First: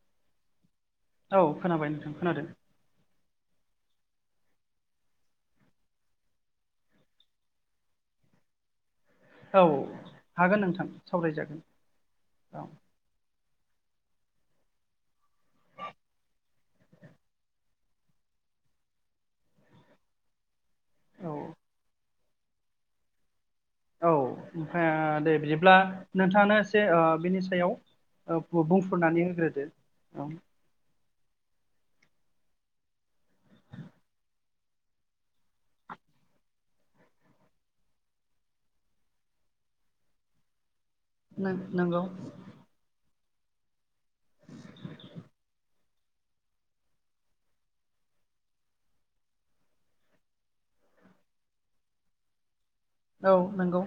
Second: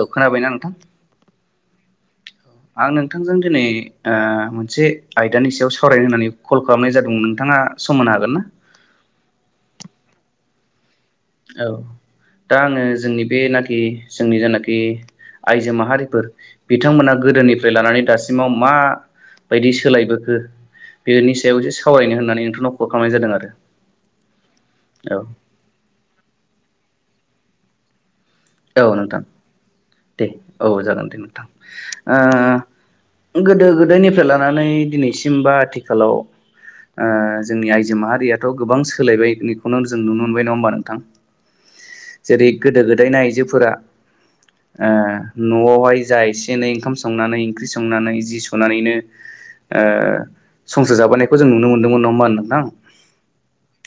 औ खोनाबायना नोंथां? औ खोनाबाय नोंथां खोनादों। आं नोंथांजों दिनै ओ मोनसे आयदानि सायाव सावरायनो होननानै कल खालामनाय जादोंमोन नोंथाङा सम होनो हागोन ना? औ हागोन नोंथां। सावरायजागोन औ दा औ आङो जोंनि बेनाखि जोंनि जानाखि आइजो माहारिफोर बिथांमोना गोदोनिफ्राय लानानै दासिमाव मा बायदि सोलायबोखो बेनि औ सायाव एसे सावरायनो होननानै नोंथांनाव खल खालामनाय जादों आरो औ ओमफ्राय दे बिदिब्ला नोंथाङानो एसे ओ बिनि सायाव ओ औ नोंथां बुंफोरनानै होग्रोदो दे औ जागोन दे नोंथां ओ गोदो गोदायनिफ्राय लानानै दिनैसिम बा आथिखालाव ओ जोंनि आइजो माहारियाथ' गोबां सोलायबाय बेखौनो जों नुनो मोनबाय नङा होमबा नोंथां। नों नंगौ। जेरै गोदो गोदायनि आइजोफोरा ओ न'आवहाय जा ए से एनै ओंखाम संनानै ओंख्रि संनानै जि सुनानैनो ओ संसार जाबोनायखौ जों नुनो मोन्दोंमोन नङा होनबा नोंथां। औ नंगौ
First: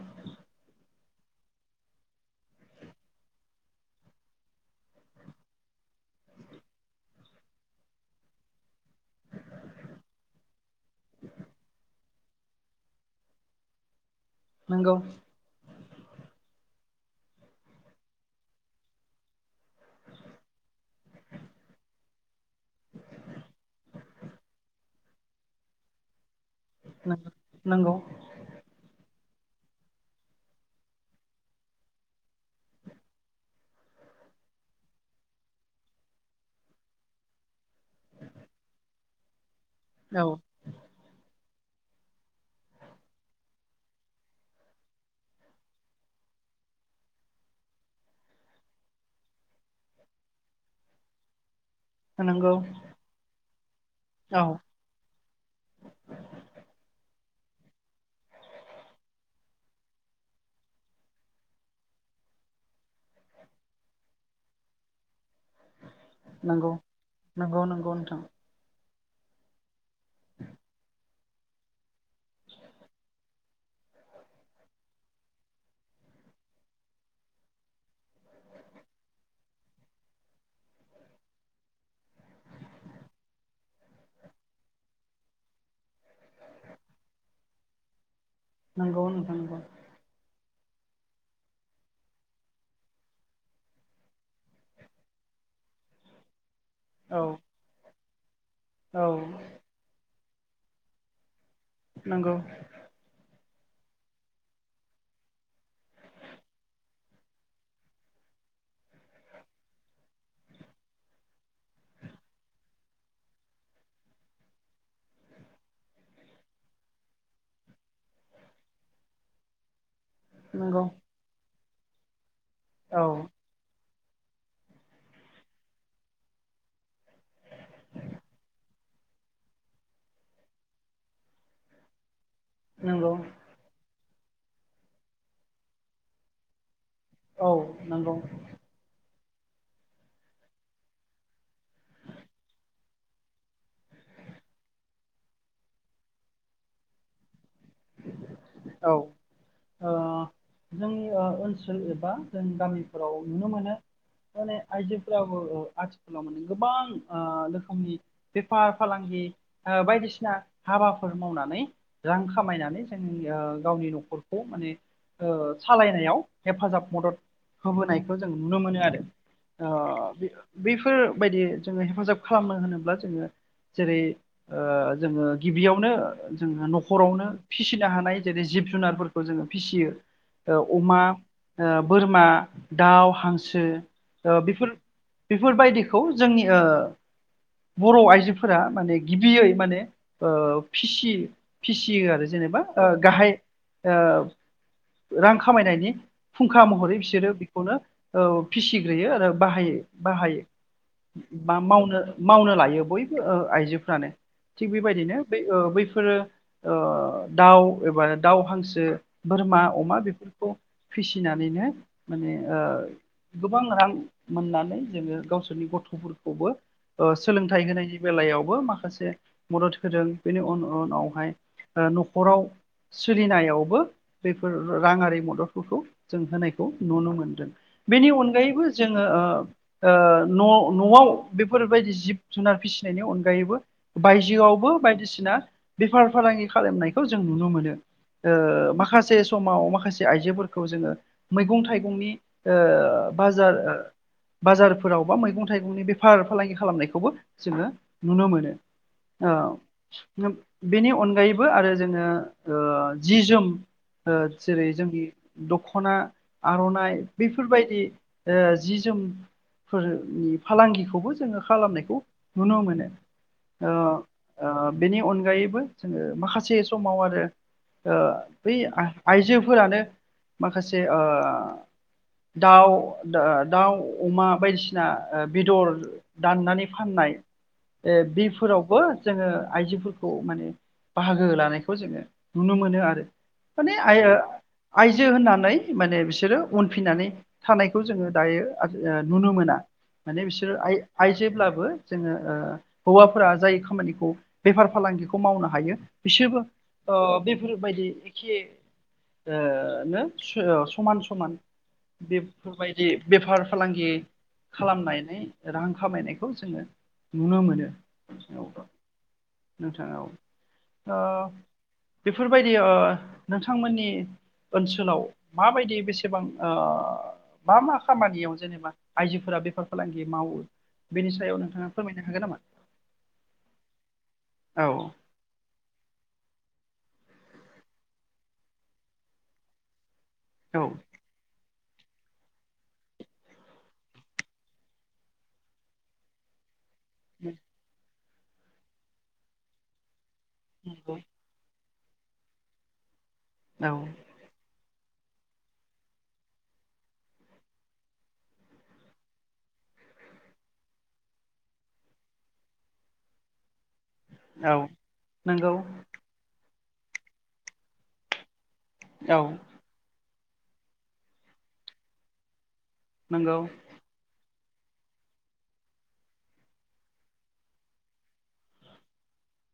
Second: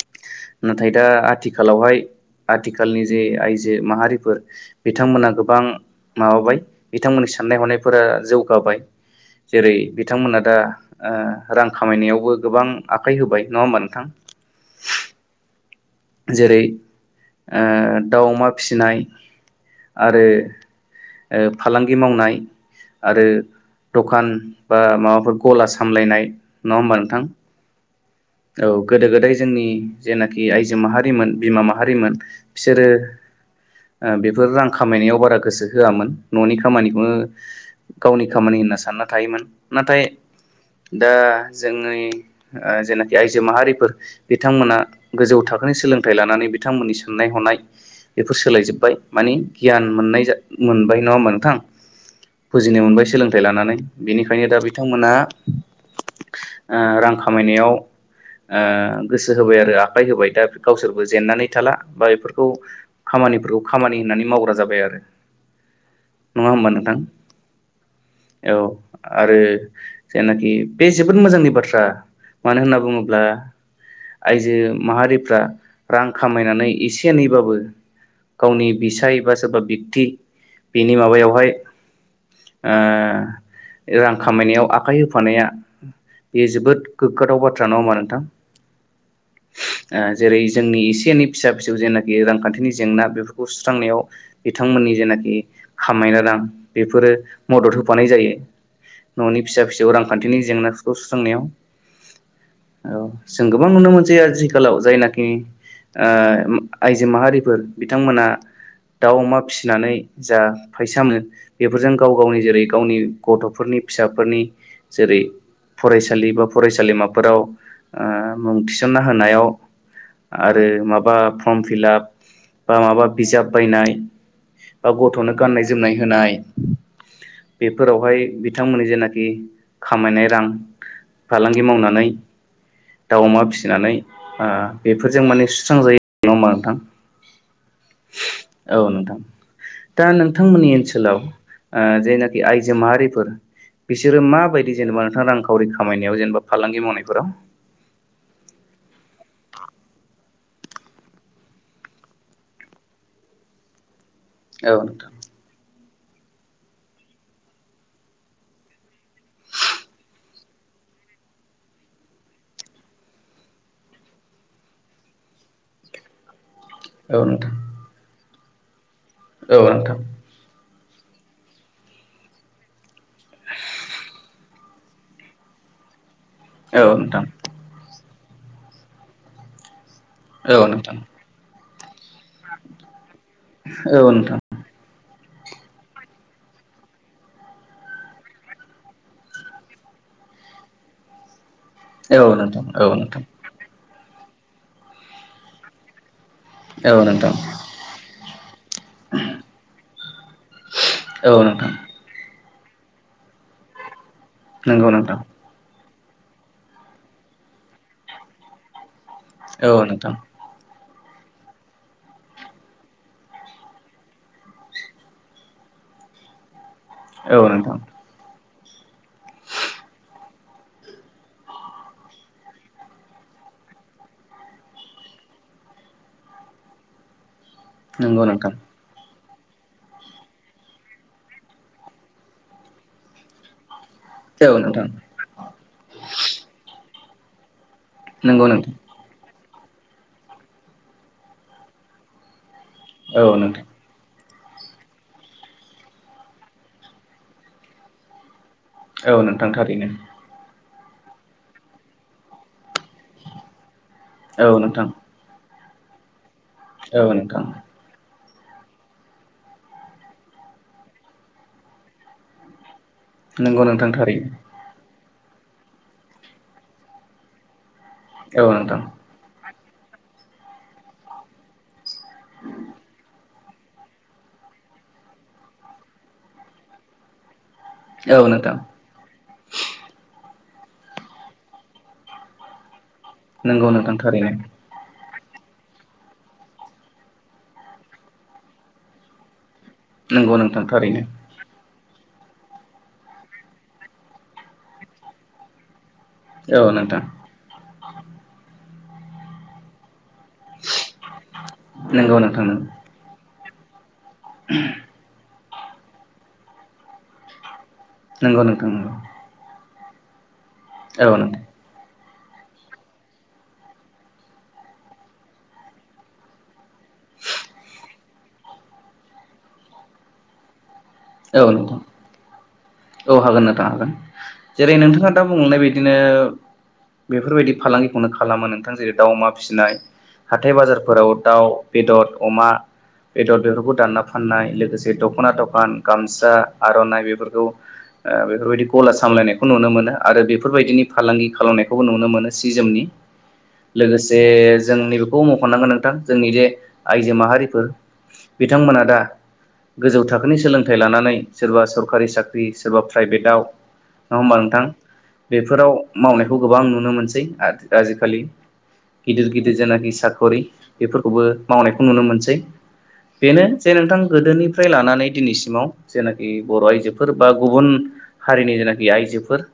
नाथाय दा आथिखालावहाय आथिखालनि जे आइजो माहारिफोर बिथांमोना गोबां माबाबाय बिथांमोननि साननाय हनायफोरा जौगाबाय। जेरै बिथांमोना दा ओ रां खामायनायावबो गोबां आखाइ होबाय नङा होमबा नोंथां नोंगौ जेरै ओ दाउ अमा फिसिनाय आरो ओ फालांगि मावनाय आरो दखान बा माबाफोर गला सामलायनाय नङा होमबा नंगौ नोंथां नंगौ औ गोदो गोदाय जोंनि जेनाखि आइजो माहारिमोन बिमा माहारिमोन बिसोरो ओ बेफोर रां खामायनायाव बारा गोसो होआमोन ननि खामानिखौनो गावनि खामानि होनना सानना थायोमोन नाथाय औ दा जोंयै ओ जेननाखि आइजो माहारिफोर बिथांमोना गोजौ थाखोनि सोलोंथाइ लानानै बिथांमोननि साननाय हनाय बेफोर सोलायजोबबाय मानि गियान मोननाय मोनबाय नङा होनबा नोंथां। नंगौ बुजिनो मोनबाय सोलोंथाइ लानानै औ बेनिखायनो दा बे थांमोना ओ रां खामायनायाव ओ गोसो होबाय आरो आखाइ होबाय दा गावसोरबो जेननानै थाला बा बेफोरखौ खामानिफोरखौ खामानि होननानै मावग्रा जाबाय आरो नङा होमबा नंगौ नोंथां नंगौ नंगौ नोंथां औ आरो जायनाखि बे जोबोद मोजांनि बाथ्रा मानो होनना बुङो ल्बा आइजो माहारिफ्रा रां खामायनानै एसे एनैबाबो गावनि बिसाय बा सोरबा [unintelligible] बेनि माबायावहाय ओ रां खामायनायाव आखाइ होफानाया बेयो जोबोद गोग्गाथाव बाथ्रा नङा होमबा नोंथां नंगौ नोंथां नंगौ ओ जेरै जोंनि एसे एनै फिसा फिसौ जेनाखि रांखान्थिनि जेंना बेफोरखौ सुस्रांनायाव बिथांमोननि जेनाखि [unintelligible] रां बेफोरो औ मदद होफानाय जायो औ ननि फिसा फिसौ रांखान्थिनि जेंनाफोरखौ सुस्रांनायाव नंगौ औ जों गोबां नुनो मोनसै आथिखालाव जायनाखि ओ आइजो माहारिफोर बिथांमोना दाउ अमा फिसिनानै जा फैसा मोनो बेफोरजों गाव गावनि जेरै गावनि गथफोरनि फिसाफोरनि जेरै फरायसालि बा फरायसालिमाफोराव ओ मुं थिसनना होनायाव आरो नंगौ माबा फर्म फिलाप बा औ माबा बिजाब बायनाय बा गथनो गाननाय जोमनाय होनाय बेफोरावहाय बिथांमोननि जेनाखि खामायनाय रां फालांगि मावनानै नंगौ दाउ अमा फिसिनानै ओ बेफोरजों माने सुस्रांजायो नङा होमबा नोंथां औ नंगौ औ नोंथां दा नोंथांमोननि ओनसोलाव ओ जेनाखि आइजो माहारिफोर बिसोरो माबायदि जेनेबा नोंथां रांखावरि खामायनायाव जेनेबा फालांगि मावनायफोराव औ ओ जोंनि ओ ओनसोल एबा जों गामिफोराव नुनो मोनो माने औ नोंथां आइजोफोराबो आथिखालाव माने गोबां रोखोमनि बेफार फालांगि ओ बायदिसिना हाबाफोर मावनानै रां खामायनानै जोंनि ओ गावनि नखरखौ माने ओ सालायनायाव हेफाजाब मदद होबोनायखौ जों नुनो मोनो आरो औ नोंथां ओ बे बैफोरबायदि जोङो हेफाजाब खालामनो होनोब्ला जोङो जेरै ओ जोङो गिबियावनो जोहा औ नोंथां नखरावनो फिसिनो हानाय जेरै जिब जुनारफोरखौ जोङो फिसियो औ ओ नोंथां अमा ओ बोरमा दाउ हांसो औ नोंथां ओ बेफोर बेफोरबायदिखौ जोंनि ओ बर आइजोफोरा माने गिबियै माने ओ फिसि फिसियो आरो औ जेनेबा नोंथां गाहाय रां खामायनायनि फुंखा औ महरै नोंथां बिसोरो बेखौनो फिसिग्रोयो आरो बाहायो बाहायो औ बा नोंथां मावनो मावनो लायो बयबो आइजोफ्रानो थिग बेबायदिनो बे बैफोरो दाउ एबा दाउ हांसो बोरमा औ नोंथां औ नोंथां नंगौ नोंथां औ अमा नोंथां बेफोरखौ फिसिनानैनो माने गोबां रां मोननानै जोङो गावसोरनि गथ'फोरखौबो औ सोलोंथाइ नोंथां होनायनि बेलायावबो माखासे मदद होदों बेनि उन-उन-उनावहाय नखराव सोलिनायावबो बेफोर राङारि मददफोरखौ जों होनायखौ नुनो मोनदों बेनि नंगौ नोंथां अनगायैबो जोङो ओ ओ न-नआव बेफोरबायदि जिब जुनार फिसिनायनि अनगायैबो औ बायजोआवबो नोंथां बायदिसिना बेफार फालांगि खालामनायखौ जों नुनो मोनो नंगौ नोंथां माखासे समाव माखासे आइजोफोरखौ जोङो मैगं थाइगंनि औ बाजार नोंथां ओ बाजारफोराव बा मैगं थाइगंनि बेफार फालांगि खालामनायखौबो जोङो नुनो मोनो औ नोंथां थारैनो नो बेनि अनगायैबो आरो जोङो ओ जि जोम ओ औ जेरै नोंथां जोंनि दख'ना आर'नाइ औ नोंथां बेफोरबायदि ओ जि जोम फोरनि फालांगिखौबो जोङो खालामनायखौ नुनो मोनो नोंगौ ओ नोंथांथारै ओ बेनि अनगायैबो जोङो माखासे समाव आरो ओ औ बै नोंथां आइजोफोरानो माखासे ओ दाउ दाउ अमा बायदिसिना बेदर दाननानै फाननाय ओ औ नोंथां बिफोरावबो जोङो आइजोफोरखौ माने लोगो लानायखौ जोङो नुनो मोनो आरो नंगौ माने नोंथां आइयो थारैनो आयजो होननानै माने बिसोरो उनफिननानै थानायखौ जोङो दायो नुनो मोना माने नंगौ बिसोरो नोंथां आइ थारैनो आइजोेब्लाबो जोङो ओ हौवाफोरा जाय खामानिखौ बेफार फालांगिखौ मावनो हायो बिसोरबो औ नोंथां ओ बेफोरबायदि खि ओ नो समान समान नंगौ नोंथां बेफोरबाय जि बेफार फालांगि खालामनायनाय रां खामायनायखौ जोङो नुनो मोनो नंगौ औ नोंथां नंगौ नोंथां ओव औ ओ नोंथां बेफोरबायदि ओ नोंथांमोननि ओनसोलाव माबायदि बेसेबां ओ मा मा खामानियाव जेनेबा आइजोफोरा बेफार फालांगि मावो बेनि सायाव औ नोंथाङा नोंथां फोरमायनो हागोन नामा? औ हागोन नोंथां हागोन औ जेरै नोंथाङा दा बुंनाय बिदिनो बेफोरबायदि फालांगिखौनो खालामो नोंथां जेरै दाव अमा फिसिनाय हाथाय औ बाजारफोराव दाउ बेदर अमा बेदर बेफोरखौ दानना फाननाय लोगोसे दख'ना दखान गामसा आर'नाइ बेफोरखौ ओ बेफोरबायदि गला सामलायनायखौ नुनो मोनो आरो बेफोरबायदिनि फालांगि खालामनायखौबो नुनो मोनो सि जोमनि लोगोसे जे जों नैबेखौ मख'नांगोन नोंथां जोंनि जे आइजो माहारिफोर बिथांमोना दा गोजौ थाखोनि सोलों थाइ लानानै सोरबा सरखारि साख्रि सोरबा प्राइभेटआव नङा होमबा नोंथां? नंगौ बेफोराव मावनायखौ गोबां नुनो मोनसै आथि आजिखालि औ गिदिर गिदिर जेनाखि साख'रि बेफोरखौबो मावनायखौ नुनो मोनसै नंगौ बेनो जे नोंथां गोदोनिफ्राय लानानै दिनैसिम सिमाव जेनाखि बर' आइजोफोर बा गुबुन हारिनि जेनाखि आइजोफोर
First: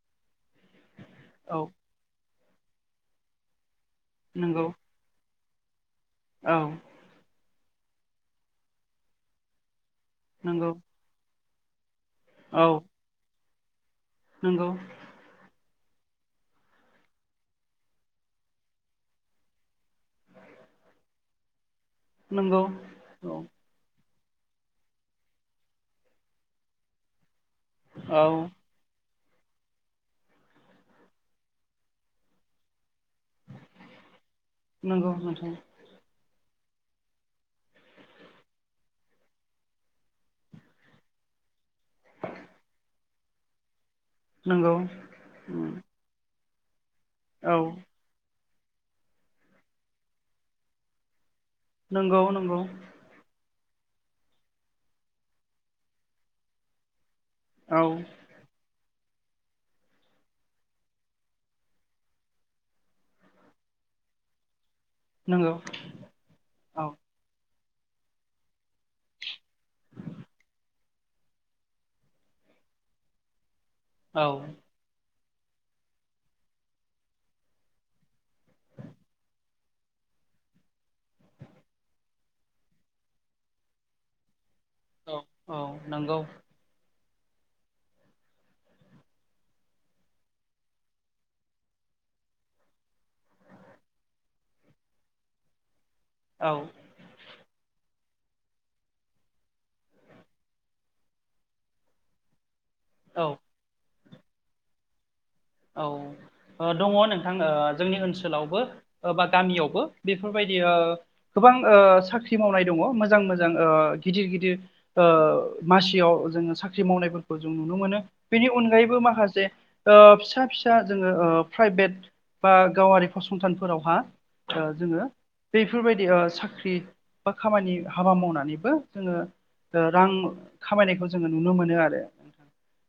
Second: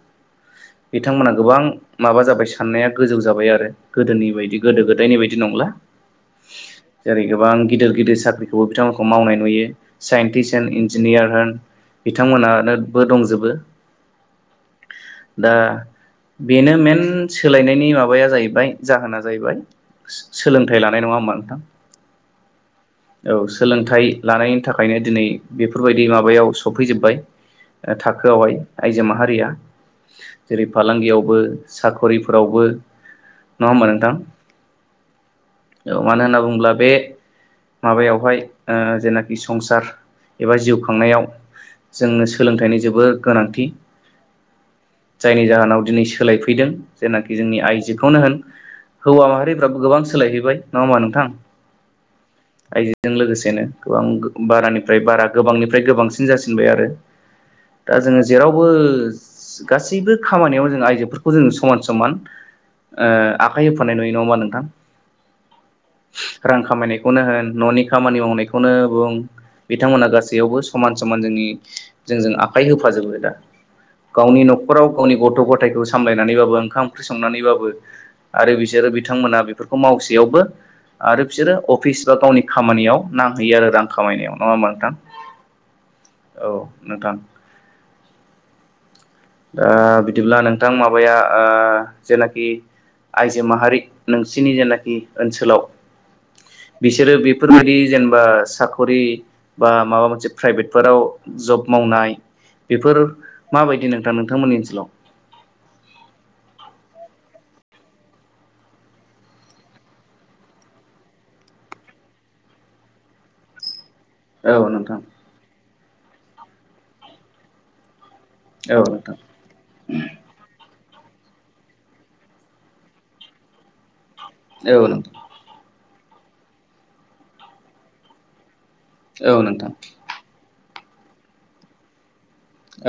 बिथांमोनहा औ गोबां माबा जाबाय साननाया गोजौ जाबाय आरो गोदोनि बायदि नंगौ गोदो गोद दायनि बायदि नंला। औ। जेरै गोबां गिदिर गिदिर साख्रिखौबो बिथांमोनखौ मावनाय नुयो साइन्टिस्ट एण नंगौ इन इन्जिनियार होन बिथांमोनहानो बो दंजोबो। नोंगौ। दा बेनो मेन सोलायनायनि माबाया जाहैबाय जाहोना जाहैबाय सोलोंथाइ लानाय नङा होमबा नोंथां? नोंगौ औ सोलोंथाइ लानायनि थाखायनो दिनै बेफोरबायदि माबायाव सौफैजोब्बाय औ थाखोआवहाय आइजो माहारिया जेरै फालांगियावबो साखरिफोरावबो नङा होमबा नोंथां? नंगौ नोंथां औ मानो होनना बुङोब्ला बे माबायावहाय ओ जेनाखि संसार एबा जिउ खांनायाव जोंनो सोलोंथाइनि जोबोद गोनांथि नंगौ जायनि उम जाहोनाव दिनै सोलाय हैैदों जेनाखि औ जोंनि आइजोखौनो होन हौवा माहारिफ्राबो गोबां सोलायहैबाय नङा होमबा नोंथां? नंगौ नंगौ। आइजोजों लोगोसेनो गोबां बारानिफ्राय बारा गोबांनिफ्राय गोबांसिन जासिनबाय आरो। औ दा जोङो जेरावबो गासिबो खामानियावनो जों आइजोफोरखौ जों समान समान ओ आखाइ होफानाय नुयो नङा होमबा नोंथां नंगौ रां औ खामायनायखौनो होन न'नि खामानि मावनायखौनो बुं। बिथांमोनहा गासैयावबो समान समान जोंनि, जोंजों आखाइ होफाजोबो दा। औ गावनि न'खराव गावनि गथ' गथायखौ सामलायनानैबाबो ओंखाम ओंख्रि संनानैबाबो आरो बिसोरो बिथांमोना बेफोरखौ मावसेयावबो आरो बिसोरो अफिस बा गावनि खामानियाव नांहैयो आरो रां खामायनायाव, नङा होमबा नोंथां? औ औ नोंगौ। औ नोंथां। ओ बिदिब्ला नोंथां माबाया ओ जेनाखि आइजो माहारि, नोंसिनि जेनाखि ओनसोलाव औ। बिसोरो बेफोरबायदि जेनेबा साख'रि बा माबा मोनसे प्राइभेटफोराव जब मावनाय बेफोर औ माबायदि नोंथा नोंथांमोननि ओनसोलाव? औ। ओ दङ' नोंथां ओ जोंनि ओनसोलावबो बा गामियावबो बेफोरबायदि ओ गोबां ओ साख्रि मावनाय दङ' मोजां मोजां ओ गिदिर गिदिर औ नोंथां ओ मासियाव जोङो साख्रि मावनायफोरखौ जों नुनो मोनो। बेनि औ अनगायैबो नोंथां माखासे ओ सा फिसा जोङो ओ प्राइभेट बा गावारि फसंथानफोरावहा ओ औ जोङो नोंथां बेफोरबायदि साख्रि बा खामानि हाबा मावनानैबो जोङो औ नोंथां ओ रां खामायनायखौ जोङो नुनो मोनो आरो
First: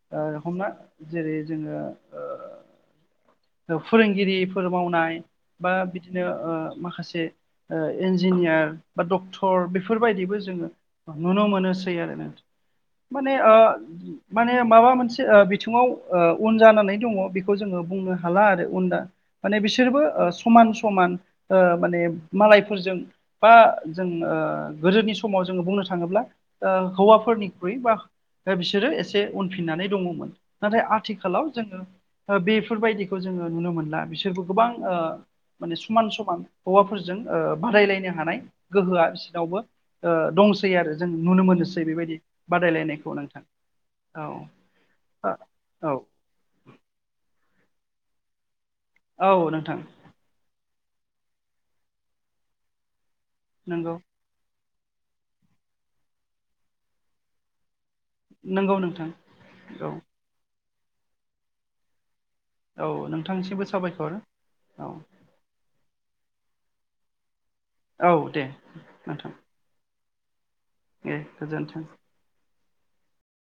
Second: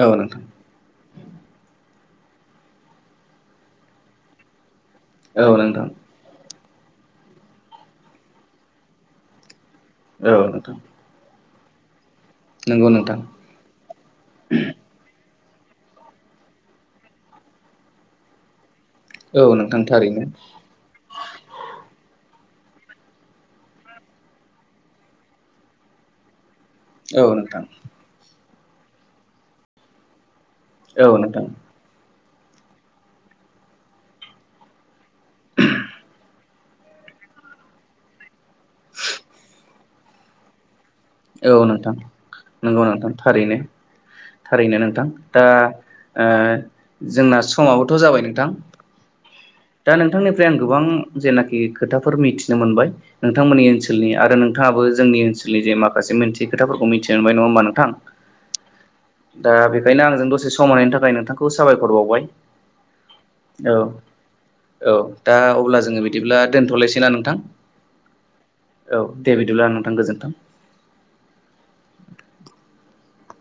औ ओ नोंथां हमना जेरै जोङो ओ फोरोंगिरिफोर मावनाय औ बा नोंथां बिदिनो ओ माखासे ओ इन्जिनियार बा डक्टर, औ बेफोरबायदिबो जोङो नोंथां नुनो मोनोसै आरो ना। नंगौ नोंथां माने ओ माने माबा मोनसे ओ बिथिङाव ओ उन जानानै दङ' बेखौ जोङो बुंनो हाला आरो उनदा, औ माने नोंथां बिसोरबो थारैनो समान समान ओ माने मालायफोरजों बा जों ओ गोदोनि समाव जोङो बुंनो थाङोब्ला ओ औ नोंथां हौवाफोरनिख्रुइ बा बिसोरो एसे उनफिननानै दङ'मोन। नाथाय औ नोंथां आथिखालाव जोङो बेफोरबायदिखौ जोङो नुनो मोनला बिसोरबो गोबां ओ माने समान समान हौवाफोरजों ओ बादायलायनो हानाय। गोहोआ बिसिनावबो ओ दंसै आरो जों नुनो औ मोनोसै नोंथां बेबायदि नंगौ बादायलायनायखौ नोंथां। थारैनो औ थारैनो नोंथां। दा औ ओ जोंना समाबोथ' जाबाय नोंथां‌। औ नोंथां। नोंथांनिफ्राय आं गोबां जेनाखि खोथाफोर मिथिनो मोनबाय नोंथांमोननि नंगौ ओनसोलनि आरो नों थाङाबो जोंनि ओनसोलनि जे माखासे मोनसे खोथाफोरखौ मिथिनो मोनबाय नङा होमबा नोंथां? नंगौ नोंथां दा औ बेखायनो आंजों दसे सम होनायनि थाखाय नोंथांखौ साबायखर बावबाय। औ नोंथांनिसिमबो औ साबायखर। औ दा अब्ला जोङो बिदिब्ला दोनथ'लायसै ना नोंथां। औ दे औ नोंथां दे बिदिब्ला नोंथां गोजोन्थों। दे गोजोन्थों।